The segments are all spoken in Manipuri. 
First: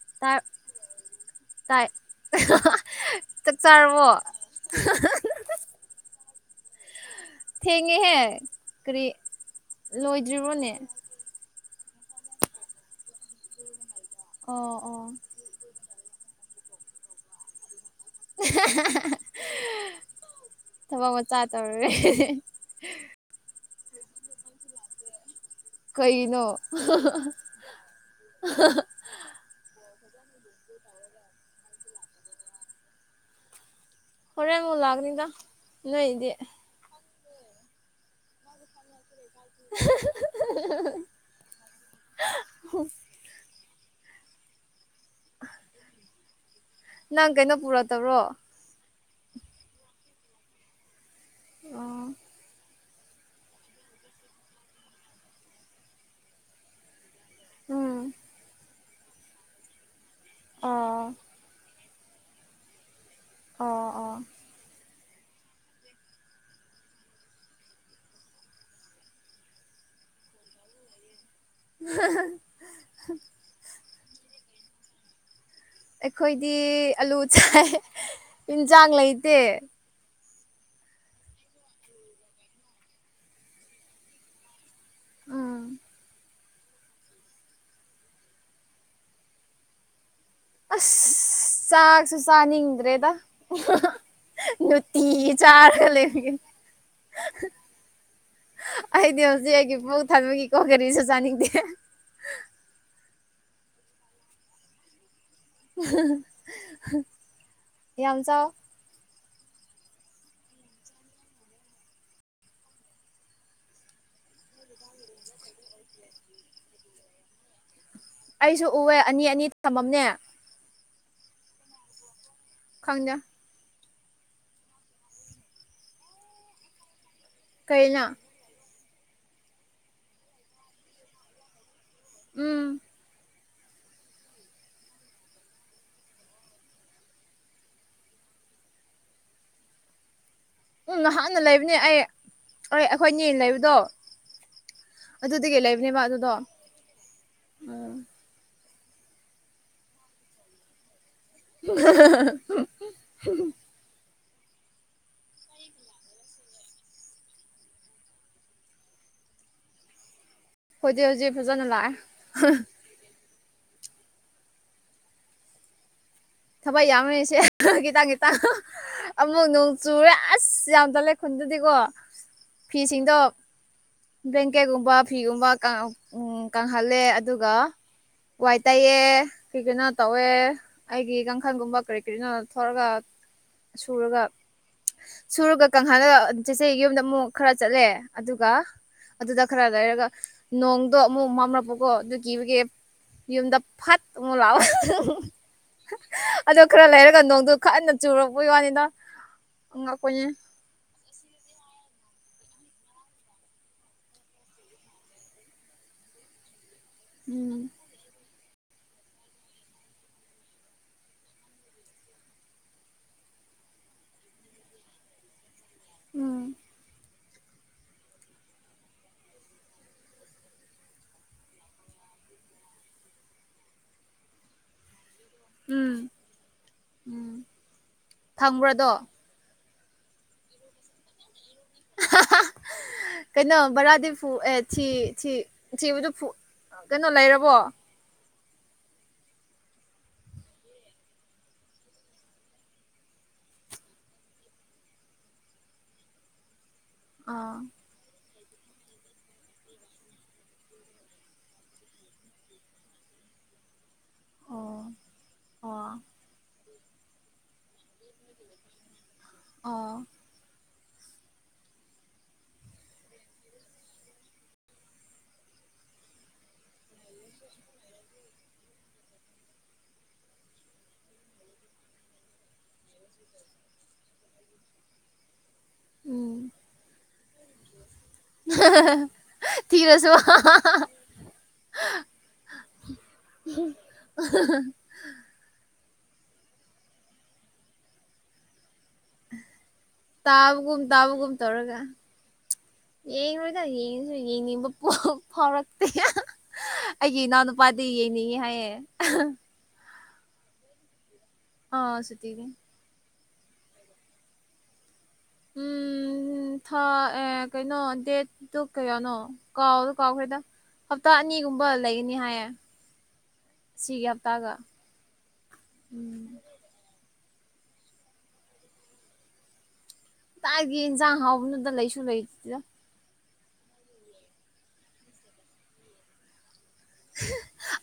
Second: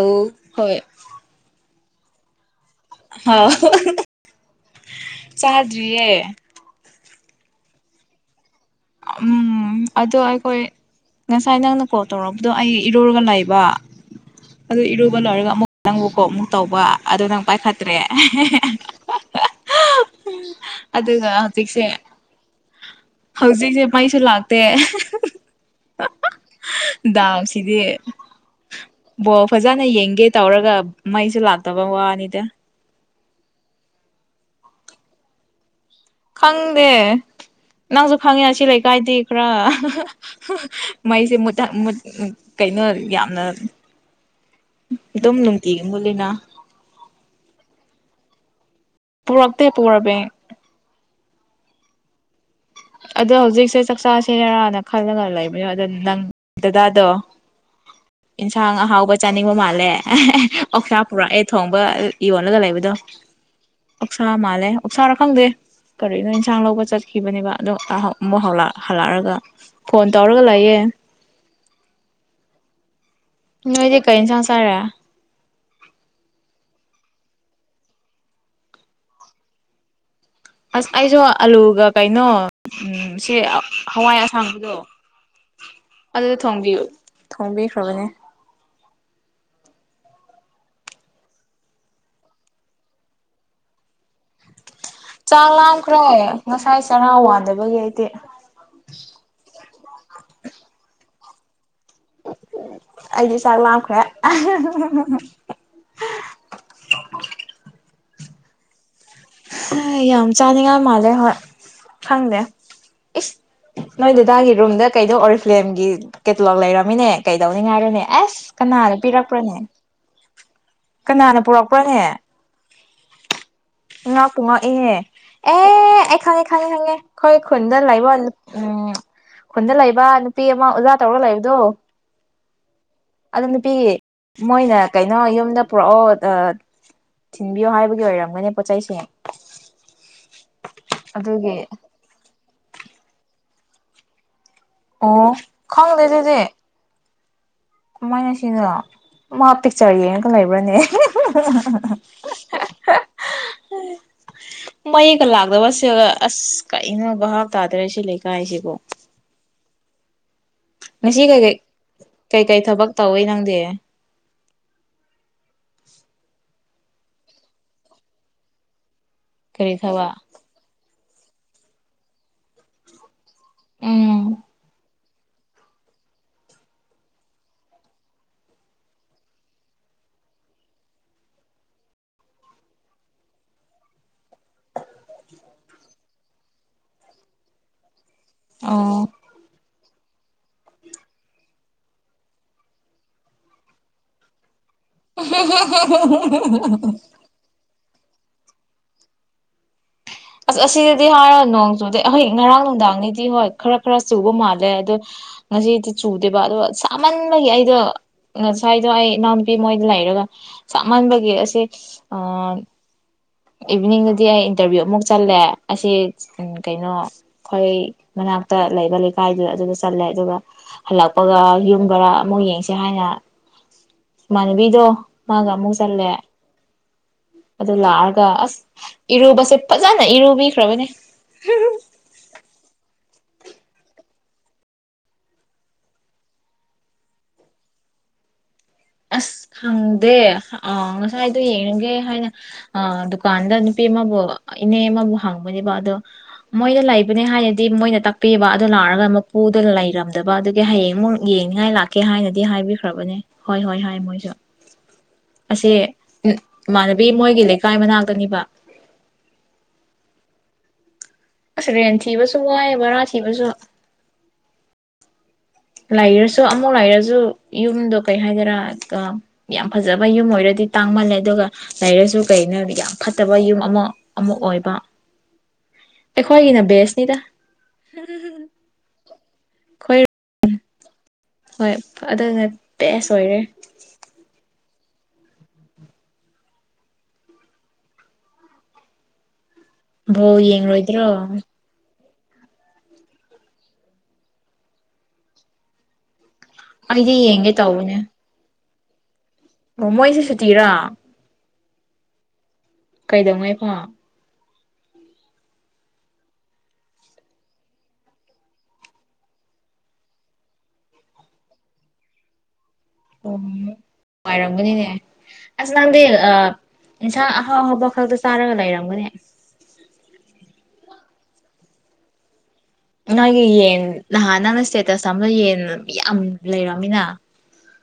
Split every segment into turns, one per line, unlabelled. ꯑꯣ
ꯇꯥꯏ
ꯍꯣꯏ
ꯇꯥꯏ
ꯍꯥꯎ
ꯆꯥꯛ ꯆꯔꯥꯕꯣ
ꯆꯥꯗ꯭ꯔꯤꯌꯦ
ꯊꯦꯡꯉꯦꯍꯦ ꯀꯔꯤ
ꯎꯝ ꯑꯗꯣ ꯑꯩꯈꯣꯏ
ꯂꯣꯏꯗ꯭ꯔꯤꯕꯣꯅꯦ
ꯉꯁꯥꯏ ꯅꯪꯅ ꯀꯣꯜ ꯇꯧꯔꯕꯗꯣ ꯑꯩ ꯏꯔꯨꯔꯒ ꯂꯩꯕ
ꯑꯣ
ꯑꯗꯨ
ꯑꯣ
ꯏꯔꯨꯕ ꯂꯣꯏꯔꯒ ꯑꯃꯨꯛ ꯅꯪꯕꯨꯀꯣ ꯑꯃꯨꯛ ꯇꯧꯕ ꯑꯗꯨ ꯅꯪ ꯄꯥꯏꯈꯠ ꯇꯔꯦ
ꯊꯕꯛ
ꯑꯗꯨꯒ
ꯃꯆꯥ
ꯍꯧꯖꯤꯛꯁꯦ
ꯇꯧꯔꯨꯔꯦ
ꯍꯧꯖꯤꯛꯁꯦ ꯃꯩꯁꯨ ꯂꯥꯛꯇꯦ
ꯀꯩꯒꯤꯅꯣ
[unintelligible] ꯗꯥꯎꯁꯤꯗꯤ ꯕꯣꯜ ꯐꯖꯅ ꯩꯅ ꯌꯦꯡꯒꯦ ꯇꯧꯔꯒ ꯃꯩꯁꯦ ꯂꯥꯛꯇꯕ ꯋꯥꯅꯤꯗ
ꯍꯨꯔꯦꯟꯕꯨ ꯂꯛꯀꯅꯤꯗ
ꯈꯪꯗꯦ ꯅꯪꯁꯨ ꯈꯪꯉꯦ ꯁꯤ ꯂꯩꯥꯏ ꯀꯥꯏꯗꯦ ꯈꯔ ꯃꯩꯁꯦ ꯀꯩꯅꯣ ꯌꯥꯝꯅ ꯗꯨꯝ ꯅꯨꯡꯇꯤꯒꯤ ꯃꯨꯇꯂꯤꯅ
ꯅꯪ ꯀꯩꯅꯣ ꯄꯨꯔꯛꯇꯕ꯭ꯔꯣ
ꯄꯨꯔꯜꯇꯦ ꯄꯨꯋꯔꯕꯦꯡ
ꯑꯣ
ꯑꯗꯣ ꯍꯧꯖꯤꯛꯁꯦ ꯆꯥꯛꯆꯥ ꯁꯦꯔꯔꯥꯅ ꯈꯜꯂꯒ ꯂꯩꯕꯅꯦꯣ ꯑꯗ ꯅꯪ ꯗꯗꯥꯗꯣ
ꯎꯝ
ꯏꯟꯁꯥꯡ ꯑꯍꯥꯎꯕ ꯆꯥꯅꯤꯡꯕ ꯃꯥꯜꯂꯦ ꯑꯣꯁꯥ
ꯑꯣ
ꯄꯨꯔꯛꯑ ꯊꯣꯡꯕ ꯌꯣꯜꯂꯒ ꯂꯩꯕꯗꯣ
ꯑꯣ ꯑꯣ
ꯑꯣꯛꯁꯥ ꯃꯥꯜꯂꯦ ꯎꯛꯁꯥꯔ ꯈꯪꯗꯦ ꯀꯔꯤꯅꯣ ꯌꯦꯟꯁꯥꯡ ꯂꯧꯕ ꯆꯠꯈꯤꯕꯅꯦꯕ ꯑꯗꯣ ꯑꯃꯨꯛ ꯍꯜꯂꯛꯑꯒ ꯐꯣꯟ ꯇꯧꯔꯒ ꯂꯩꯌꯦ
[unintelligible]
ꯅꯣꯏꯗꯤ ꯀꯩ ꯏꯟꯁꯥꯡ ꯆꯥꯏꯔ
ꯑꯩꯈꯣꯏꯗꯤ ꯑꯂꯨ ꯆꯥꯏ ꯌꯦꯟꯁꯥꯡ ꯂꯩꯇꯦ
ꯑꯁ ꯑꯩꯁꯨ ꯑꯂꯨꯒ ꯀꯩꯅꯣ ꯁꯦ ꯍꯋꯥꯏ ꯑꯁꯥꯡꯕꯗꯣ
ꯎꯝ
ꯑꯗꯨ ꯊ ꯊꯣꯡꯕꯤꯈ꯭ꯔꯕꯅꯦ
ꯑꯁ ꯁꯥꯥꯛꯁꯨ ꯁꯅꯤꯗ꯭ꯔꯦꯗ ꯇꯤꯒꯤ
ꯆꯥꯛ
ꯆꯥꯔꯒ
ꯂꯥꯝꯈ꯭ꯔꯦ
ꯂꯩꯕꯒꯦ
ꯉꯁꯥꯏ ꯆꯔꯥ ꯋꯥꯟꯗꯕꯒꯤ ꯑꯩꯗꯤ
ꯑꯩꯗꯤ ꯍꯧꯖꯤꯛ ꯑꯩꯒꯤ ꯃꯕꯒ ꯊꯟꯕꯒꯤ ꯀꯔꯤꯁꯨ ꯆꯥꯅꯤꯡꯗꯦ
ꯑꯩꯗꯤ ꯆꯥꯛ ꯂꯝꯈ꯭ꯔꯦ
ꯌꯥꯝ ꯆꯥꯎ
ꯌꯥꯝ ꯆꯥꯅꯤꯡꯉꯥꯏ ꯃꯥꯜꯂꯦ ꯍꯣꯏ ꯈꯪꯗꯦ ꯏꯁ ꯅꯣꯏ ꯗꯥꯗꯥꯒꯤ ꯔꯨꯝꯗ ꯀꯩꯗꯧ ꯑꯣꯔꯤꯐꯂꯦꯝꯒꯤ ꯀꯦꯇꯂꯣꯛ ꯂꯩꯔꯝꯃꯤꯅꯦ ꯀꯩꯗꯧꯅꯤ ꯉꯥꯏꯔꯅꯦ ꯑꯦꯁ
ꯑꯩꯁꯨ
ꯀꯅꯥꯅꯣ
ꯎꯑꯦ ꯑꯅꯤ ꯑꯅꯤ
ꯄꯤꯔꯛꯄ꯭ꯔꯣꯅꯦ
ꯊꯝꯃꯝꯅꯦ
ꯀꯅꯥꯅ ꯄꯨꯔꯛꯄ꯭ꯔꯣꯍꯦ
ꯈꯪꯗꯦ
ꯥꯉꯛꯄꯨ ꯉꯛꯑꯦꯅꯦ ꯑꯦ ꯑꯩ ꯈꯪꯑꯦ ꯈꯪꯑꯦ ꯑꯩꯈꯣꯏ ꯈꯨꯟꯗ
ꯀꯩꯅ
ꯂꯩꯕ ꯎꯝ ꯈꯨꯟꯗ ꯂꯩꯕ ꯅꯨꯄꯤ ꯑꯃ ꯑꯣꯖꯥ ꯇꯧꯔꯒ ꯂꯩꯕꯗꯣ
ꯎꯝ
ꯑꯗꯨ ꯅꯨꯄꯤ ꯃꯣꯏꯅ ꯀꯩꯅꯣ ꯌꯨꯝꯗ ꯄꯨꯔꯛꯑꯣ ꯊꯤꯟꯕꯤꯌꯣ ꯍꯥꯏꯕꯒꯤ ꯑꯣꯏꯔꯝꯒꯅꯤ ꯄꯣꯠꯆ ꯆꯩꯁꯤꯡ
ꯎꯝ ꯅꯍꯥꯛꯅ ꯂꯩꯕꯅꯦ ꯑꯩ ꯑꯩ ꯑꯩꯈꯣꯏꯅꯦ ꯂꯩꯕꯗꯣ
ꯑꯣ
ꯑꯗꯨꯗꯒꯤ ꯂꯩꯕꯅꯦꯕ
ꯈꯪꯗꯦ
ꯑꯗꯨꯗꯣ
ꯗꯨꯗꯤ
ꯎꯝ
ꯀꯃꯥꯏꯅ ꯁꯤꯅ ꯃꯥ ꯄꯤꯛꯆꯔ ꯌꯦꯡꯉꯒ ꯂꯩꯕ꯭ꯔꯥꯅꯦ
[unintelligible]
ꯃꯌꯦꯛꯀ ꯂꯥꯛꯇꯕꯁꯒ ꯑꯁ ꯀꯩꯅꯣ ꯚꯥꯞ ꯇꯥꯗ꯭ꯔꯦ ꯁꯤ ꯂꯩꯀꯥꯏꯁꯤꯕꯨ
ꯍꯧꯖꯤꯛ
ꯉꯁꯤ
ꯍꯧꯖꯤꯛ
ꯀꯩꯩ
ꯐꯖꯅ ꯂꯥꯛꯑꯦ
ꯀꯩꯀꯩ ꯊꯕꯛ ꯇꯧꯋꯤ ꯅꯪ ꯁꯦ
ꯊꯕꯛ ꯌꯥꯝꯎꯃꯤꯔꯤꯁꯦ ꯈꯤꯇꯪ ꯈꯤꯇꯪ ꯑꯃꯨꯛ ꯅꯣꯡ
ꯀꯔꯤ
ꯆꯨꯔꯦ
ꯊꯕꯛ
ꯑꯁ ꯌꯥꯝ ꯇꯜꯂꯦ ꯈꯨꯟꯗꯨꯗꯤꯀꯣ ꯐꯤꯁꯤꯡꯗꯣ
ꯎꯝ
ꯕꯦꯡꯀꯦꯠꯀꯨꯝꯕ ꯐꯤꯒꯨꯝꯕ ꯀꯪꯍꯜꯂꯦ ꯑꯗꯨꯒ ꯋꯥꯏ ꯇꯥꯏꯌꯦ ꯀꯤ ꯀꯩꯅꯣ ꯇꯧꯋꯦ ꯑꯩꯒꯤ ꯀꯥꯡꯈꯟꯒꯨꯝꯕ ꯀꯔꯤ ꯀꯔꯤꯅꯣ ꯊꯂꯒ ꯁꯨꯔꯒ ꯁꯨꯔꯒ ꯀꯪꯍꯜꯂꯒ ꯆꯦꯆꯦ ꯌꯨꯝꯗ ꯃꯨꯛ ꯈꯔ ꯆꯠꯂꯦ ꯑꯗꯨꯒ
ꯑꯣ
ꯑꯗꯨꯗ ꯈꯔ ꯂꯩꯔꯒ ꯅꯣꯡꯗꯣ ꯑꯃꯨꯛ ꯃꯝꯔꯛꯄꯀꯣ ꯑꯗꯨ ꯀꯤꯕꯒꯤ ꯌꯨꯝꯗ ꯐꯠ ꯑꯃꯨꯛ ꯂꯥꯎꯑꯣ
ꯍꯦ ꯍꯦ
ꯑꯗꯣ ꯈꯔ ꯂꯩꯔꯒ ꯅꯣꯡꯗꯣ ꯈꯟꯅ ꯆꯨꯔꯛꯄꯩ ꯋꯥꯅꯤꯗ ꯉꯛ
ꯑꯁ ꯑꯁꯤꯗꯗꯤ ꯍꯥꯥꯥꯏꯔ ꯅꯣꯡ ꯆꯨꯗꯦ ꯑꯩꯍꯣꯏ ꯉꯔꯥꯡ ꯅꯨꯡꯗꯥꯡꯗꯩꯗꯤ ꯍꯣꯏ ꯈꯔ ꯈꯔ ꯆꯨꯕ ꯃꯥꯜꯂꯦ ꯑꯗꯣ ꯉꯁꯤꯗꯤ ꯆꯨꯗꯦꯕ ꯑꯗꯣ ꯁꯥ ꯃꯟꯕꯒꯤ
ꯎꯝ
ꯑꯩꯗꯣ ꯉꯁꯥꯏꯗꯣ ꯑꯩ ꯏꯅꯥꯎꯄꯤ ꯃꯣꯏꯗ ꯂꯩꯔꯒ ꯁꯥꯃꯟꯕꯒꯤ ꯑꯁꯦ ꯑ ꯏꯚꯤꯅꯤꯡꯗꯗꯤ ꯑꯩ ꯏꯟꯇꯔꯚꯤꯌꯨ ꯑꯃꯨꯛ ꯆꯠꯂꯦ ꯑꯁꯤ ꯎꯝ ꯀꯩꯅꯣ ꯑꯩꯈꯣꯏ ꯃꯅꯥꯛꯇ ꯂꯩꯕ ꯂꯩꯀꯥꯏꯗꯨꯗ ꯑꯗꯨꯗ ꯆꯠꯂꯦ ꯑꯗꯨꯒ ꯍꯜꯂꯛꯄꯒ ꯌꯨꯝ ꯈꯔ ꯑꯃꯨꯛ ꯌꯦꯡꯁꯦ ꯍꯥꯏꯅ ꯏꯃꯥꯟꯅꯕꯤꯗꯣ ꯃꯥꯒ ꯑꯃꯨꯛ
ꯎꯝ
ꯆꯠꯂꯦ ꯑꯗꯨ ꯂꯥꯛꯑꯒ ꯑꯁ
ꯐꯪꯕ꯭ꯔꯥꯗꯣ
ꯏꯔꯨꯕꯁ ꯐꯖꯅ ꯏꯔꯨꯕꯤꯈ꯭ꯔꯕꯅꯦ ꯍꯨꯝ ꯎꯝ
ꯍꯥ ꯍꯥ ꯀꯩꯅꯣ ꯕꯔꯥꯗꯤ ꯐꯨ ꯑꯦ ꯊꯤ ꯊꯤ ꯊꯤꯕꯗꯨ ꯐꯨ ꯀꯩꯅꯣ ꯂꯩꯔꯕꯣ
ꯑꯁ ꯈꯪꯗꯦ ꯑ ꯉꯁꯥꯏꯗꯣ ꯌꯦꯡꯨꯒꯦ ꯍꯥꯏꯅ ꯑ ꯗꯨꯀꯥꯟꯗ ꯅꯨꯄꯤ ꯑꯃꯕꯨ ꯏꯅꯦ ꯑꯃꯕꯨ ꯍꯪꯕꯅꯦꯕ ꯑꯗꯣ ꯃꯣꯏꯅ ꯂꯩꯕꯅꯦ
ꯑꯥ
ꯍꯥꯏꯅꯗꯤ ꯃꯣꯏꯅ ꯇ ꯄꯤꯕ ꯑꯗꯨ ꯅꯥꯔꯒ ꯃꯄꯨꯗ ꯂꯩꯔꯝꯗꯕ ꯑꯗꯨꯒꯤ ꯍꯌꯦꯡꯃꯨꯛ ꯌꯦꯡꯅꯤꯡꯉꯥꯏ ꯂꯥꯛꯀꯦ ꯍꯥꯏꯅꯗꯤ ꯍꯥꯏꯕꯤꯈ꯭ꯔꯕꯅꯦ ꯍꯣꯏ ꯍꯣꯏ ꯍꯣꯏ ꯃꯣꯏꯁꯨ
ꯑꯣ
ꯑꯁꯤ
ꯑꯣ
ꯎꯝ ꯏꯃꯥꯟꯅꯕꯤ ꯃꯣꯏꯒꯤ ꯂꯩꯀꯥꯏ ꯃꯅꯥꯛꯇꯅꯤꯕ
ꯑꯣ
ꯑꯁ ꯔꯦꯟ ꯊꯤꯕꯁꯨ ꯋꯥꯏꯑꯦ ꯕꯔꯥ ꯊꯤꯕꯁꯨ ꯂꯩꯔꯁꯨ ꯑꯃꯨꯛ ꯂꯩꯔꯁꯨ ꯌꯨꯝꯗꯣ ꯀꯩ ꯍꯥꯏꯒꯦꯔꯥ ꯑ ꯌꯥꯝ ꯐꯖꯕ ꯌꯨꯝ ꯑꯣꯏꯔꯗꯤ ꯇꯥꯡꯃꯜꯂꯦ ꯑꯗꯨꯒ ꯂꯩꯔꯁꯨ ꯀꯩꯅꯣꯗ ꯍꯥꯏ ꯌꯥꯝ ꯐꯠꯇꯕ ꯌꯨꯝ ꯑꯃ ꯑꯃꯨꯛ ꯑꯣꯏꯕ
[inaudible]
ꯑꯩꯈꯣꯏꯒꯤꯅ ꯕꯦꯁꯅꯤꯗ
ꯍ ꯍ ꯍ ꯍ ꯊꯤꯔꯁꯨ
ꯑꯩꯈꯣꯏ
ꯋꯥ ꯍꯥ ꯍꯥ ꯍꯥ
ꯍꯣꯏ ꯑꯗꯨꯅ ꯕꯦꯁ ꯑꯣꯏꯔꯦ
ꯍ [unintelligible]
ꯕꯣꯜ
ꯇꯥꯕꯒꯨꯝ
ꯌꯦꯡꯔꯣꯏꯗ꯭ꯔꯣ
ꯇꯥꯕꯒꯨꯞ ꯇꯧꯔꯒ ꯌꯦꯡꯉꯔꯣꯏꯗ ꯌꯦꯡꯉꯁꯨ ꯌꯦꯡꯅꯤꯡꯕ ꯄꯣꯛ ꯐꯥꯎꯔꯛꯇꯦ ꯍꯥ ꯍ ꯑꯩꯒꯤ
ꯑꯩꯗꯤ
ꯏꯅꯥꯎ
ꯌꯦꯡꯒꯦ
ꯅꯨꯄꯥꯗꯤ
ꯇꯧꯕꯅꯦ
ꯌꯦꯡꯅꯤꯡꯉꯦ ꯍꯥꯏꯌꯦ
ꯃꯣꯏꯁꯨꯦ ꯁꯨꯇꯤꯔꯥ
ꯑ ꯁꯨꯇꯤꯅꯤ
ꯀꯩꯗꯧꯉꯩ ꯐꯥꯎ
ꯎꯝ ꯎꯝ ꯊꯥ ꯑꯦ ꯀꯩꯅꯣ ꯗꯦꯠꯇꯨ ꯀꯌꯥꯅꯣ ꯀꯥꯎꯗꯣ ꯀꯥꯎꯈ꯭ꯔꯦꯗ ꯍꯞꯇꯥ ꯑꯅꯤꯒꯨꯝꯕ ꯂꯩꯒꯅꯤ ꯍꯥꯏꯌꯦ
ꯎꯝ
ꯁꯤꯒꯤ ꯍꯞꯇꯥꯒ
ꯅꯨꯡꯉꯥꯏꯔꯝꯒꯅꯤꯅꯦ ꯑꯁ ꯅꯪꯗꯤ ꯑ ꯏꯟꯁꯥꯡ ꯑꯍꯥꯎ ꯍꯥꯎꯕ ꯈꯛꯇ ꯆꯥꯔꯒ ꯂꯩꯔꯝꯒꯅꯦ
ꯇꯥꯏꯒꯤ ꯌꯦꯟꯁꯥꯡ ꯍꯥꯎꯕꯅꯣꯗ ꯂꯩꯁꯨ ꯂꯩꯇꯗ
ꯅꯪꯒꯤ ꯌꯦꯟ ꯅꯍꯥꯟ ꯅꯪꯅ ꯁ꯭ꯇꯦꯇꯁ ꯊꯝꯕ ꯌꯦꯟ ꯌꯥꯝ ꯂꯩꯔꯝꯃꯤꯅ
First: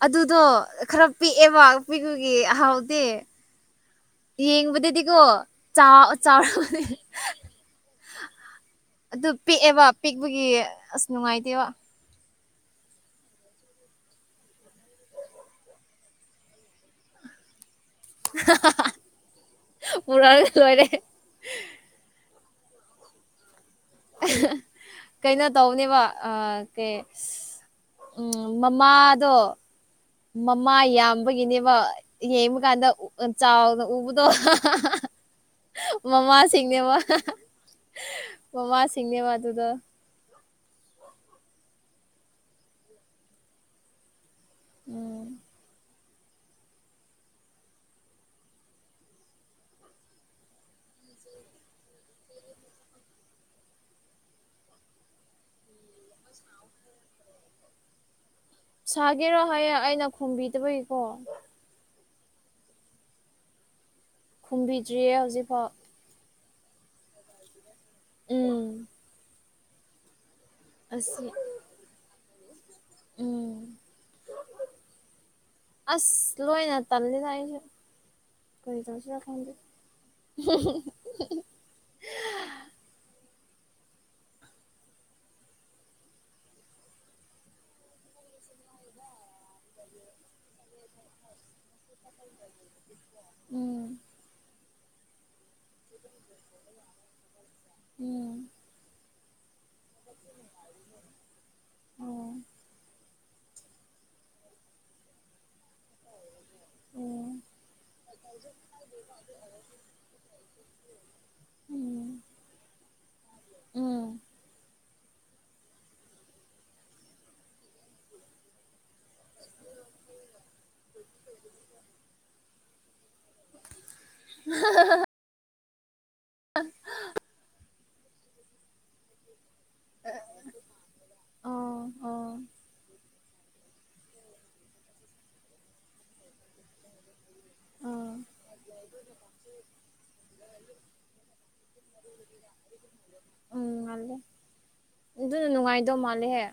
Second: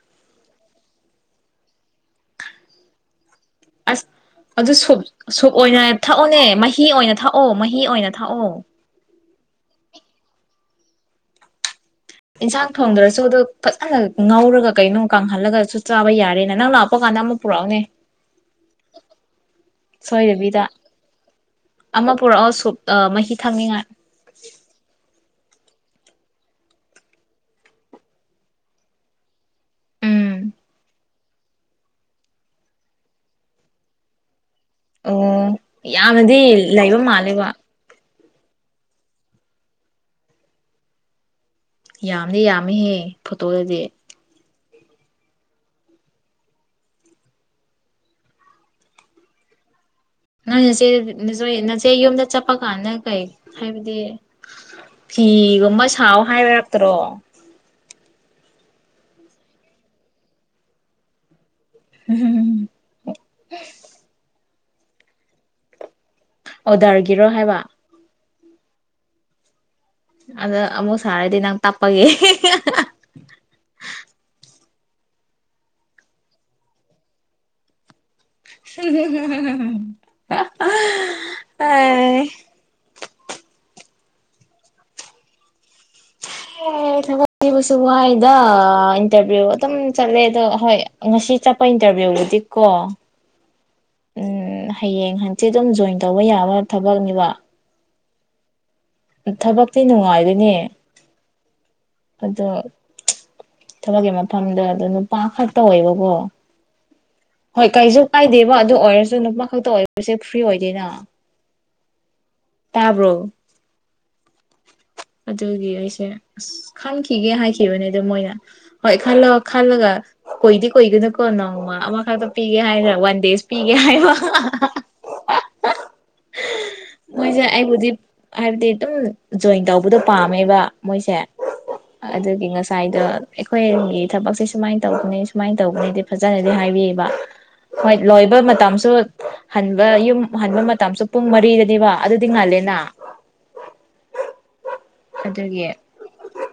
ꯑꯗꯨꯗꯣ ꯈꯔ ꯄꯤꯛꯑꯦꯕ ꯄꯤꯛꯄꯒꯤ ꯑꯍꯥꯎꯗꯦ
ꯑꯁ ꯑꯗꯨ ꯁꯨꯞ ꯁꯨꯞ ꯑꯣꯏꯅ
ꯆꯥꯎ
ꯊꯛꯑꯣꯅꯦ ꯃꯍꯤ
ꯆꯥꯎꯔꯕꯅꯦ
ꯑꯣꯏꯅ ꯊꯛꯑꯣ ꯃꯍꯤ ꯑꯣꯏꯅ ꯊꯛꯑꯣ
ꯑꯗꯨ ꯄꯤꯛꯑꯦꯕ ꯄꯤꯛꯄꯒꯤ ꯑꯁ ꯅꯨꯡꯉꯥꯏꯇꯦꯕ
ꯏꯟꯁꯥꯡ ꯊꯣꯡꯗ꯭ꯔꯁꯨ ꯑꯗꯨ ꯐꯖꯅ ꯉꯧꯔꯒ ꯀꯩꯅꯣ ꯀꯥꯡꯍꯜꯂꯒꯁꯨ ꯆꯥꯕ ꯌꯥꯔꯦꯅ ꯅꯪ ꯂꯥꯛꯄ ꯀꯥꯟꯗ ꯑꯃꯨ ꯄꯨꯔꯥꯎꯅꯦ
ꯍꯥ ꯍꯥ ꯍꯥ ꯄꯨꯔꯥ
ꯁꯣꯏꯗꯕꯤꯗ
ꯂꯣꯏꯔꯦ
ꯑꯃ ꯄꯨꯔꯛꯑꯣ ꯁꯨꯞ ꯃꯍꯤ ꯊꯛꯅꯤꯡꯉꯥꯏ
[unintelligible] ꯀꯩꯅꯅꯣ ꯇꯧꯅꯦꯕ ꯀꯦ ꯎꯝ ꯃꯃꯥꯗꯣ
ꯎꯝ
ꯃꯃꯥ ꯌꯥꯝꯕꯒꯤꯅꯦꯕ ꯌꯦꯡꯕꯀꯥꯟꯗ ꯆꯥꯎꯅ ꯎꯕꯗꯣ
ꯑꯣ ꯌꯥꯝꯅꯗꯤ
ꯃꯃꯥꯁꯤꯡꯅꯦꯕ
ꯂꯩꯕ ꯃꯥꯜꯂꯦꯕ
ꯃꯥꯃꯥꯁꯤꯡꯅꯦꯕ ꯃꯥꯗꯨꯗ
ꯌꯥꯝꯗꯤ ꯌꯥꯝꯃꯤꯍꯦ ꯐꯣꯇꯣꯗꯗꯤ
ꯎꯝ
ꯅꯪ ꯅꯆꯦ ꯅ ꯅꯆꯦ ꯌꯨꯝꯗ ꯆꯠꯄ ꯀꯥꯟꯗ ꯀꯩ ꯍꯥꯏꯕꯗꯤ ꯐꯤꯒꯨꯝꯕ ꯁꯥꯎ ꯍꯥꯏꯕꯔꯛꯇ꯭ꯔꯣ
ꯁꯥꯒꯦꯔꯣ ꯍꯥꯏꯌꯦ ꯑꯩꯅ ꯈꯣꯝꯕꯤꯗꯕꯒꯤꯀꯣ
ꯍꯝ
ꯈꯨꯝꯕꯤꯗ꯭ꯔꯤꯌꯦ ꯍꯧꯖꯤꯛꯐꯥꯎ
ꯑꯣꯗꯔꯒꯤꯔꯣ ꯍꯥꯏꯕ
ꯎꯝ
ꯑꯗ ꯑꯃꯨꯛ
ꯑꯁꯤ
ꯁꯥꯔꯗꯤ ꯅꯪ ꯇꯞꯄꯒꯦ
ꯎꯝ ꯑꯁ ꯂꯣꯏꯅ ꯇꯂꯦ ꯂꯥꯛ ꯑꯩꯁꯨꯦ
[unintelligible] ꯍꯦ [unintelligible] [inaudible] ꯁꯤꯕꯨꯁꯨ ꯋꯥꯍꯗ ꯏꯟꯇꯔꯚꯤꯌꯨ ꯑꯗꯨꯝ ꯆꯠꯂꯦ ꯑꯗꯣ ꯍꯣꯏ ꯉꯁꯤ ꯆꯠꯄ ꯏꯟꯇꯔꯚꯤꯌꯨꯕꯨꯗꯤꯀꯣ
ꯎꯝ
ꯎꯝ ꯍꯌꯦꯡ ꯍꯟꯆꯤꯠ ꯑꯗꯨꯝ ꯖꯣꯏꯟ ꯇꯧꯕ ꯌꯥꯕ ꯊꯕꯛꯅꯦꯕ
ꯎꯝ
ꯊꯕꯛꯇꯤ ꯅꯨꯡꯉꯥꯏꯗꯨꯅꯦ
ꯑꯣ
ꯑꯗꯣ ꯊꯕꯛꯀꯤ ꯃꯐꯝꯗꯣ ꯑꯗꯣ ꯅꯨꯄꯥ ꯈꯛꯇ ꯑꯣꯏꯦꯕꯀꯣ
ꯑꯣ
ꯍꯣꯏ ꯀꯩꯁꯨ ꯀꯥꯏꯗꯦꯕ ꯑꯗꯨ ꯑꯣꯏꯔꯁꯨ ꯅꯨꯄꯥ ꯈꯛꯇ ꯑꯣꯏꯕꯁꯦ ꯐ꯭ꯔꯤ ꯑꯣꯏꯗꯣꯏꯅ
ꯎꯝ
ꯇꯥꯕꯔꯣ
ꯎꯝ
ꯑꯗꯨꯒꯤ ꯑꯩꯁꯦ ꯑꯁ ꯈꯟꯈꯤꯒꯦ ꯍꯥꯏꯈꯤꯕꯅꯦꯗ ꯃꯣꯏꯅ ꯍꯣꯏ ꯈꯂ ꯈꯜꯂꯒ ꯀꯣꯏꯗꯤ ꯀꯣꯏꯒꯅꯨꯀꯣ ꯅꯣꯡꯃ ꯑꯃꯈꯛꯇ ꯄꯤꯒꯦ ꯍꯥꯏꯗ꯭ꯔꯥ ꯋꯥꯟ ꯗꯦꯖ ꯄꯤꯒꯦ ꯍꯥꯏꯕ
[inaudible]
ꯃꯣꯏꯁꯦ ꯑꯩꯕꯨꯗꯤ ꯍꯥꯏꯕꯗꯤ ꯑꯗꯨꯝ ꯖꯣꯏꯟ ꯇꯧ ꯕꯨꯗ ꯄꯥꯝꯃꯦꯕ ꯃꯣꯏꯁꯦ
ꯑꯣ ꯑꯣ
ꯑꯗꯨꯒꯤ ꯉꯁꯥꯏꯗ ꯑꯩꯈꯣꯏꯒꯤ ꯊꯕꯛꯁꯦ ꯁꯨꯃꯥꯏꯅ ꯇꯧꯒꯅꯤ ꯁꯨꯃꯥꯏꯅ ꯇꯧꯕꯒꯅꯤꯗꯤ ꯐꯖꯅꯗꯤ ꯍꯥꯏꯕꯤꯌꯦꯕ ꯍꯣꯏ
ꯑꯣ
ꯂꯣꯏꯕ ꯃꯇꯝꯁꯨ ꯍꯟꯕ ꯌꯨꯝ ꯍꯟꯕ ꯃꯇꯝꯁꯨ ꯄꯨꯡ ꯃꯔꯤꯗꯗꯤꯕ ꯑꯗꯨꯗꯤ ꯉꯥꯜꯂ ꯂꯦꯅ
ꯎꯝ ꯃꯥꯂꯦ ꯑꯗꯨꯗꯨꯅ
ꯑꯗꯨꯒꯤ
ꯅꯨꯡꯉꯥꯏꯗ ꯃꯥꯂꯦꯍ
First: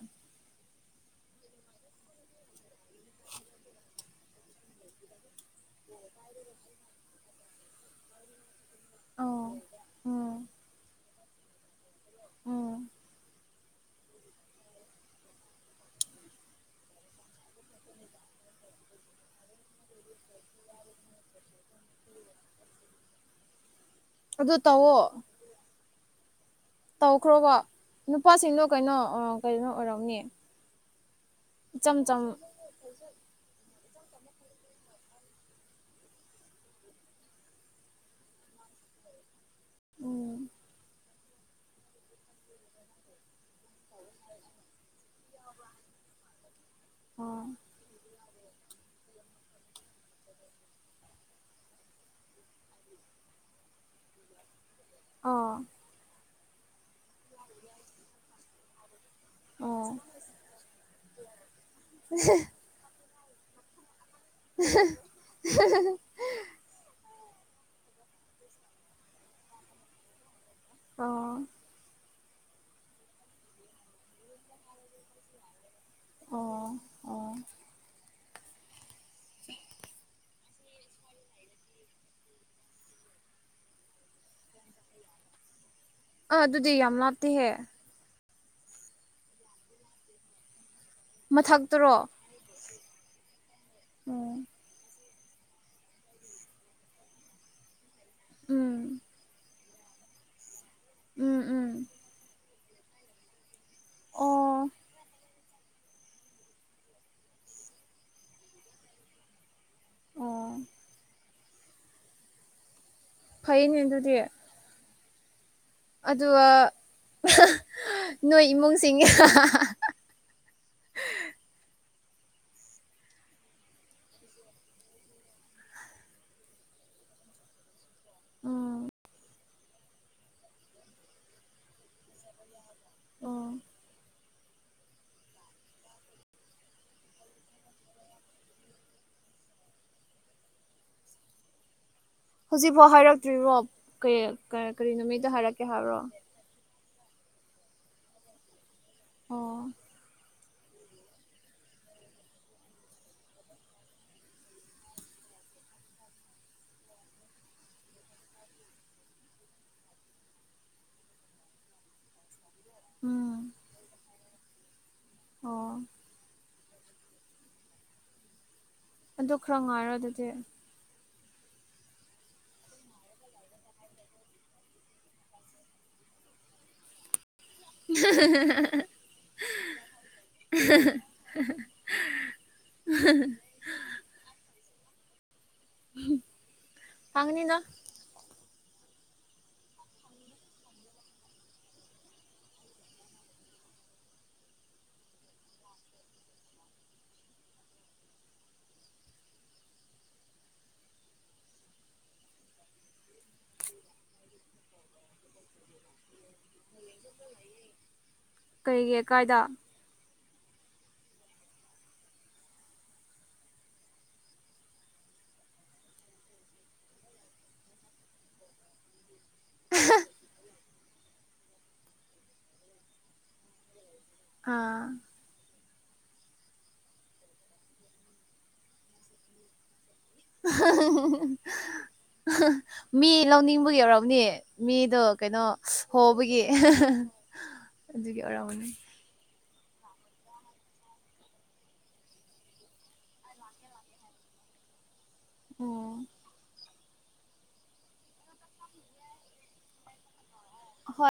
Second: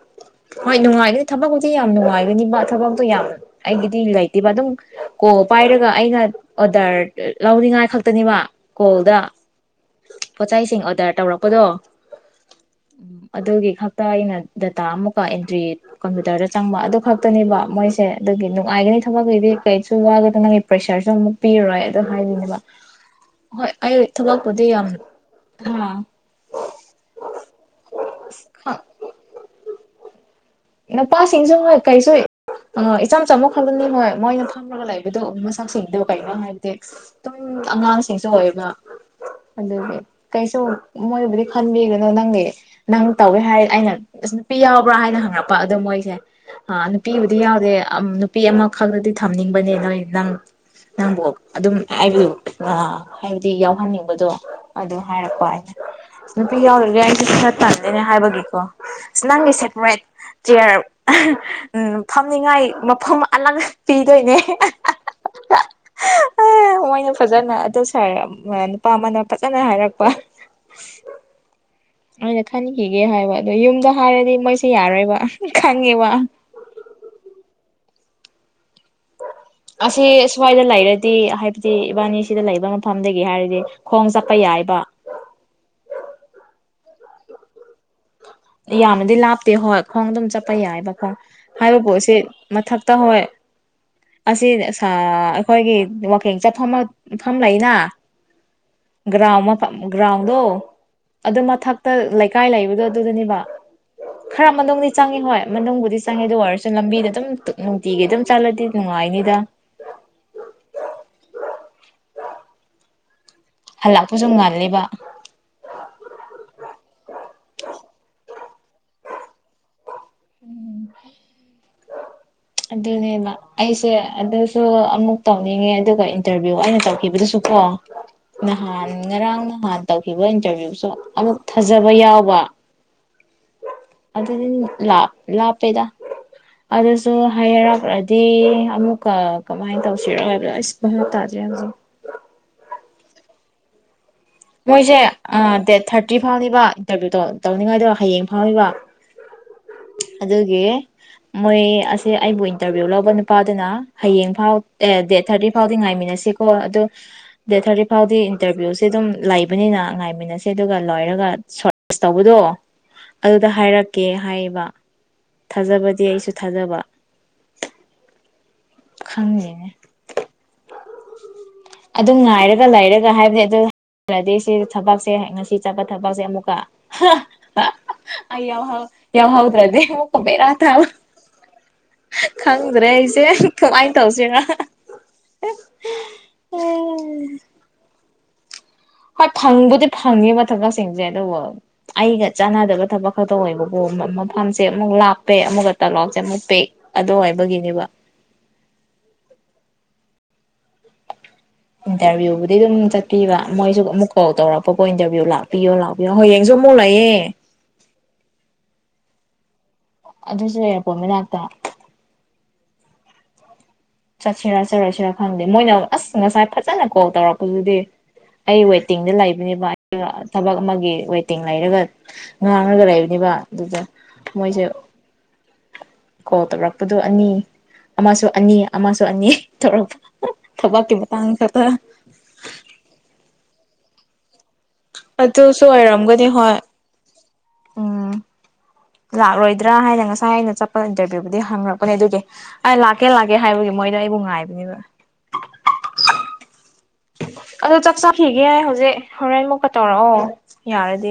ꯍꯣꯏ ꯅꯨꯡꯉꯥꯏꯒꯅꯤ ꯊꯕꯛꯗꯤꯤ ꯌꯥꯝ ꯅꯨꯡꯉꯥꯏꯒꯅꯤ ꯃꯥ ꯊꯕꯛꯇꯣ ꯌꯥꯝ ꯑꯩꯒꯤꯗꯤ ꯂꯩꯇꯦꯕ ꯑꯗꯨꯝ ꯀꯣ ꯄꯥꯏ ꯍꯥꯏꯔꯒ ꯑꯩꯅ ꯑꯣꯗꯔ ꯂꯧꯅꯤꯡꯉꯥꯏ ꯈꯛꯇꯅꯦꯕ ꯀꯣꯜꯗ
ꯑꯣ ꯎꯝ
ꯄꯣꯠꯆꯩꯁꯤꯡ ꯑꯣꯗꯔ ꯇꯧꯔꯛꯄꯗꯣ ꯎꯝ ꯑꯗꯨꯗꯒꯤ ꯈꯛꯇ ꯑꯩꯅ ꯗꯇꯥ ꯑꯃꯨꯛꯀ ꯑꯦꯟꯇ꯭ꯔꯤ ꯀꯝꯄ꯭ꯌꯨꯇꯔꯗ ꯆꯪꯕ ꯑꯗꯨ ꯈꯛꯇꯅꯦꯕ ꯃꯣꯏꯁꯦ ꯑꯗꯨꯒꯤ ꯅꯨꯡꯉꯥꯏ ꯍꯥꯏꯒꯅꯤ ꯊꯕꯛꯀꯤꯨꯗꯤ ꯀꯩꯁꯨ ꯋꯥꯒꯗꯣ ꯅꯪꯒꯤ ꯄ꯭ꯔꯦꯁꯔꯁꯨ ꯑꯃꯨꯛ ꯄꯤꯔꯔꯣꯏ ꯑꯗꯨ ꯍꯥꯏꯗꯨꯣꯏꯅꯦꯕ ꯍꯣꯏ ꯑꯩ
ꯑꯗꯨ
ꯊꯕꯛꯄꯨꯗꯤ ꯌꯥꯝ
ꯇꯧꯋꯣ ꯇꯧꯈ꯭ꯔꯣꯕ ꯅꯨꯄꯥꯁꯤꯡꯗꯣ ꯀꯩꯅꯣ ꯀꯩꯅꯣ ꯑꯣꯏꯔꯝꯅꯦ
ꯏ ꯅꯨꯄꯥꯁꯤꯡꯁꯨ ꯍꯣꯏ ꯀꯩꯁꯨ ꯑ ꯏꯆꯝ ꯆꯝꯃ ꯈꯜꯂꯅꯤ ꯍꯣꯏ ꯃꯣꯏꯅ ꯐꯝꯃꯒ ꯂꯩꯕꯗꯣ ꯃꯁꯛꯁꯤꯡꯗꯣ ꯀꯩꯅꯣ ꯍꯥꯏꯕꯗꯤ ꯑꯗꯨꯝ ꯑꯉꯥꯡꯁꯤꯡꯁꯨ ꯑꯣꯏꯌꯦꯕ ꯑꯗꯨꯒꯤ
ꯎꯝ
ꯀꯩꯁꯨ ꯃꯣꯏꯕꯨꯗꯤ ꯈꯟꯕꯤꯒꯅꯨ ꯅꯪꯒꯤ ꯅꯪ ꯇꯧꯋꯦ ꯍꯥꯏꯔ ꯑꯩꯅ ꯑꯁ ꯅꯨꯄꯤ ꯌꯥꯎꯕ꯭ꯔꯥ ꯍꯥꯏꯅ ꯍꯪꯉꯛꯄ ꯑꯣ ꯃꯣꯏꯁꯦ ꯅꯨꯄꯤꯕꯨꯗꯤ
ꯑꯣ
ꯌꯥꯎꯗꯦ ꯅꯨꯄꯤ ꯑꯃꯈꯛꯇꯗꯤ ꯊꯝꯅꯤꯡꯕꯅꯦ ꯅꯣꯏ ꯅꯪ ꯅꯪꯕꯨ ꯑꯗꯨꯝ ꯍꯥꯏꯕꯨ ꯍꯥꯏꯕꯗꯤ ꯌꯥꯎꯍꯟꯅꯤꯡꯕꯗꯣ ꯑꯗꯨ ꯍꯥꯏꯔꯛꯄ
ꯑꯣ
ꯍꯥꯏꯅꯦ ꯅꯨꯄꯤ ꯌꯥꯎꯔꯒꯦ ꯑꯩꯁꯨ ꯈꯔ ꯇꯜꯗꯦꯅꯦ ꯍꯥꯏꯕꯒꯤꯀꯣ ꯁ ꯅꯪꯒꯤ
ꯑꯣ
ꯁꯦꯄꯔꯦꯠ ꯆꯤꯌꯔ ꯑꯍꯥ ꯎꯝ ꯐꯝꯅꯤꯉꯥꯏ ꯃꯐꯝ ꯑꯂꯛ ꯄꯤꯗꯣꯏꯅꯦ ꯑꯍꯥ ꯍꯥ ꯍꯥ ꯍꯥ ꯍꯥ ꯍꯣꯏꯅ ꯐꯖꯅ ꯑꯗꯨ ꯁꯥꯔ ꯑꯝ ꯑꯥ ꯅꯨꯄꯥ ꯑꯃꯅ ꯐꯖꯅ ꯍꯥꯏꯔꯛꯄ
ꯑꯣ
ꯑꯩꯅ ꯈꯟꯈꯤꯒꯦ ꯍꯥꯏꯕ ꯑꯗꯨ ꯌꯨꯝꯗ ꯍꯥꯏꯔꯗꯤ ꯃꯣꯏꯁꯤ ꯌꯥꯔꯣꯏꯕ ꯈꯪꯉꯦꯕ
ꯑꯣ ꯑꯣ
ꯑꯁꯤ ꯁ ꯁ꯭ꯋꯥꯏꯗ ꯂꯩꯔꯗꯤ ꯍꯥꯏꯕꯗꯤ ꯏꯕꯥꯅꯤꯁꯤꯗ ꯂꯩꯕ ꯃꯐꯝꯗꯒꯤ ꯍꯥꯏꯔꯗꯤ ꯈꯣꯡ ꯆꯠꯄ ꯌꯥꯏꯕ
ꯑ ꯑꯗꯨꯗꯤ ꯌꯥꯝ ꯂꯥꯞꯇꯦꯍꯦ
ꯌꯥꯝꯅꯗꯤ ꯂꯥꯞꯇꯦ ꯍꯣꯏ ꯈꯣꯡ ꯑꯗꯨꯝ ꯆꯠꯄ ꯌꯥꯏꯕꯀꯣ ꯍꯥꯏꯕꯕꯨ
ꯃꯊꯛꯇꯔꯣ
ꯁꯤ ꯃꯊꯛ ꯇ ꯍꯣꯏ
ꯎꯝ
ꯑꯁꯤ ꯁꯥ ꯑꯈꯣꯏꯒꯤ ꯋꯥꯀꯤꯡ ꯆꯠꯐꯝ ꯃꯐꯝ ꯂꯩꯅ
ꯎꯝ
ꯒ꯭ꯔꯥꯎ ꯃꯐ ꯒ꯭ꯔꯥꯎꯟꯗꯣ ꯑꯗꯨ
ꯎꯝ ꯎꯝ
ꯃꯊꯛꯇ ꯂꯩꯀꯥꯏ ꯂꯩꯕꯗꯣ ꯑꯗꯨꯗꯨꯅꯦꯕ ꯈꯔ
ꯑꯣ
ꯃꯅꯨꯡꯗꯤ ꯆꯪꯉꯤ ꯍꯣꯏ꯫ ꯃꯅꯨꯡꯕꯨꯗꯤ ꯆꯪꯉꯤ ꯗꯨ ꯑꯣꯏꯔꯁꯨ ꯂꯝꯕꯤꯗ ꯑꯗꯨꯝ ꯇꯨ ꯅꯨꯡꯇꯤꯒꯤ ꯑꯗꯨꯝ ꯆꯠꯂꯗꯤ ꯅꯨꯡꯉꯥꯏꯅꯤꯗ
ꯑꯣ ꯐꯩꯅꯦ ꯑꯗꯨꯗꯤ
ꯍꯜꯂꯛꯄꯁꯨ ꯉꯜꯂꯤꯕ
ꯑꯗꯨꯒ ꯑꯍꯥ ꯍ ꯅꯣꯏ ꯏꯃꯨꯡꯁꯤꯡ ꯑꯥꯍ ꯍꯥ ꯍꯥ ꯍꯥ ꯍꯥ
ꯑꯗꯨꯅꯦꯕ ꯑꯩꯁꯦ ꯑꯗꯨꯁꯨ ꯑꯃꯨꯛ ꯇꯧꯅꯤꯡꯉꯦ ꯑꯗꯨꯒ ꯏꯟꯇꯔꯚꯤꯌꯨ ꯑꯩꯅ ꯇꯧꯈꯤꯕꯗꯨꯁꯨ ꯄꯣ
ꯎꯝ
ꯅꯍꯥꯟ ꯉꯔꯥꯡ ꯅꯍꯥꯟ ꯇꯧꯈꯤꯕ ꯏꯟꯇꯔꯚꯤꯌꯨꯁꯨ ꯑꯃꯨꯛ ꯊꯥꯖꯕ ꯌꯥꯎꯕ
ꯑꯣ
ꯑꯗꯨꯗꯤ ꯂꯥꯞ ꯂꯥꯞꯄꯦꯗ ꯑꯗꯨꯁꯨ ꯍꯥꯏꯔꯛꯂꯗꯤ ꯑꯃꯨꯛꯀ ꯀꯃꯥꯏ ꯇꯧꯁꯤꯔ ꯍꯥꯏꯕꯔ ꯑꯁ ꯚꯥꯕ ꯇꯥꯗꯦ [inaudible]
ꯍꯧꯖꯤꯛꯐꯥꯎ ꯍꯥꯏꯔꯛꯇ꯭ꯔꯤꯕꯣ ꯀꯔꯤ ꯀꯔꯤ
ꯃꯣꯏꯁꯦ
ꯅꯨꯃꯤꯠꯇ ꯍꯥꯏꯔꯛꯀꯦ
ꯗꯦꯠ
ꯍꯥꯏꯕ꯭ꯔꯣ
ꯊꯥꯔꯇꯤ ꯐꯥꯎꯅꯤꯕ ꯏꯟꯇꯔꯚꯤꯌꯨꯗꯣ ꯇꯧꯅꯤꯡꯉꯥꯏꯗꯣ ꯍꯌꯦꯡ ꯐꯥꯎꯅꯤꯕ
ꯑꯣ
ꯑꯗꯨꯒꯤ ꯃꯣꯏ ꯑꯁꯦ ꯑꯩꯕꯨ ꯏꯟꯇꯔꯚꯤꯌꯨ ꯂꯧꯕ ꯅꯨꯄꯥꯗꯨꯅ ꯍꯌꯦꯡ ꯐꯥꯎ ꯑꯦ ꯗꯦꯠ ꯊꯥꯔꯇꯤ ꯐꯥꯎꯗꯤ ꯉꯥꯏꯃꯤꯟꯅ ꯑꯁꯤꯀꯣ ꯑꯗꯣ ꯗꯦꯠ ꯊꯥꯔꯇꯤ ꯐꯥꯎꯗꯤ ꯏꯟꯇꯔꯚꯤꯌꯨꯁꯦ ꯑꯗꯨꯝ ꯂꯩꯕꯅꯤꯅ ꯉꯥꯏꯃꯤꯟꯅꯁꯦ ꯑꯗꯨꯒ ꯂꯣꯏꯔꯒ ꯁꯣꯔꯁ ꯇꯧꯕꯗꯣ ꯑꯗꯨꯗ
ꯎꯝ
ꯍꯥꯏꯔꯛꯀꯦ ꯍꯥꯏꯌꯦꯕ
ꯑꯣ
ꯊꯥꯖꯕꯗꯤ ꯑꯩꯁꯨ ꯊꯥꯖꯕ
ꯑꯗꯨ ꯈꯔ
ꯈꯪꯗꯦꯅꯦ
ꯉꯥꯏꯔꯣ ꯑꯗꯨꯗꯤ
ꯑꯗꯨꯝ ꯉꯥꯏꯔꯒ ꯂꯩꯔꯒ ꯍꯥꯏꯕꯅꯤ ꯑꯗꯨ ꯑꯗꯨꯗꯤ ꯁꯤ ꯊꯕꯛꯁꯦ ꯉꯁꯤ ꯆꯠꯄ ꯊꯕꯛꯁꯦ ꯑꯃꯨꯛꯀ ꯍꯥ ꯍꯥ ꯍꯥ ꯑꯩ ꯌꯥꯍꯧ ꯌꯥꯍꯧꯗ꯭ꯔꯗꯤ ꯑꯃꯨꯛꯀ ꯕꯦꯔꯥ ꯇꯥꯕ ꯈꯪꯗ꯭ꯔꯦ ꯑꯩꯁꯦ ꯀꯃꯥꯏꯅ ꯇꯧꯁꯤꯔ
ꯍꯨꯝ ꯐꯪꯅꯤꯅ
ꯍꯣꯏ ꯐꯪꯕꯨꯗꯤ ꯐꯪꯉꯤꯕ ꯊꯕꯛꯁꯤꯡꯁꯦ ꯑꯗꯨꯕꯨ ꯑꯩꯒ ꯆꯥꯟꯅꯗꯕ ꯊꯕꯛ ꯈꯛꯇ ꯑꯣꯏꯕꯀꯣ ꯃ ꯃꯐꯝꯁꯦ ꯑꯃꯨꯛ ꯂꯥꯞꯄꯦ ꯑꯃꯨꯛꯀ ꯇꯂꯥꯎꯆꯦ ꯑꯃꯨꯛ ꯄꯦꯛ ꯑꯗꯨ ꯑꯣꯏꯕꯒꯤꯅꯦꯕ
[inaudible]
ꯏꯟꯇꯔꯚꯤꯌꯨꯕꯨꯗꯤ ꯑꯗꯨꯝ ꯆꯠꯄꯤꯕ ꯃꯣꯏꯁꯨ ꯑꯃꯨꯛ ꯀꯣꯜ ꯇꯧꯔꯛꯄꯀꯣ ꯏꯟꯇꯔꯚꯤꯌꯨ ꯂꯥꯛꯄꯤꯌꯣ ꯂꯥꯛꯄꯤꯌꯣ ꯍꯌꯦꯡꯁꯨ ꯇꯨꯃꯨ ꯂꯩꯌꯦ
ꯀꯩꯒꯤ ꯀꯥꯏꯗ
ꯑꯗꯨꯁꯨ ꯏꯌꯔꯄꯣꯠ ꯃꯅꯥꯛꯇ ꯆꯠꯁꯤꯔꯥ ꯆꯠꯂꯣꯌꯁꯤꯔꯥ ꯈꯪꯗꯦ ꯃꯣꯏꯅ ꯑꯁ ꯉꯁꯥꯏ ꯐꯖꯅ ꯀꯣꯜ ꯇꯧꯔꯛꯄꯗꯨꯗꯤ ꯑꯩ ꯋꯦꯇꯤꯡꯗ ꯂꯩ ꯅꯦꯕ ꯑꯕ ꯊꯕꯛ ꯑꯃꯒꯤ ꯋꯦꯇꯤꯡ ꯂꯩꯔꯒ ꯉꯥꯡꯉꯒ ꯂꯩꯕꯅꯦꯕ ꯑꯗꯨꯗ
ꯑꯥ
ꯀꯣ ꯇꯧꯔꯛꯄꯗꯨ ꯑꯅꯤ ꯑꯃꯁꯨ ꯑꯅꯤ ꯑꯃꯁꯨ ꯑꯅꯤ ꯇꯧꯔꯛꯄ ꯊꯕꯛꯀꯤ ꯃꯇꯥꯡ ꯈꯛꯇ
ꯃꯤ ꯂꯧꯅꯤꯡꯕꯒꯤ ꯌꯧꯔꯔꯕꯅꯤ ꯃꯤꯗꯣ ꯀꯩꯅꯣ
ꯑꯗꯨꯁꯨ ꯑꯣꯏꯔꯝꯒꯅꯤ
ꯍꯣꯕꯒꯤ
ꯍꯣꯏ
ꯑꯗꯨꯒꯤ ꯑꯣꯏꯔꯥꯎꯅꯤ
ꯗ꯭ꯔꯥ ꯍꯥꯏꯅ ꯉꯁꯥꯏ ꯑꯩꯅ ꯆꯠꯄ ꯏꯟꯇꯔꯚꯤꯌꯨꯕꯨꯗꯤ ꯍꯪꯉꯛꯄꯅꯦ ꯑꯗꯨꯗꯤ ꯑꯩ ꯂꯥꯛꯀꯦ ꯂꯥꯛꯀꯦ ꯍꯥꯏꯕꯒꯤ ꯃꯣꯏꯗꯣ ꯑꯩꯕꯨ ꯉꯥꯏꯕꯅꯤ ꯕ
ꯑꯣꯝ
ꯑꯗꯨꯣ ꯆꯥꯛ ꯆꯥꯈꯤꯒꯦ ꯍꯧꯖꯤꯛ ꯍꯣꯔꯦꯟꯃꯨꯛꯀ ꯇꯧꯔꯛꯑꯣ
ꯍꯣꯏ
ꯌꯥꯔꯗꯤ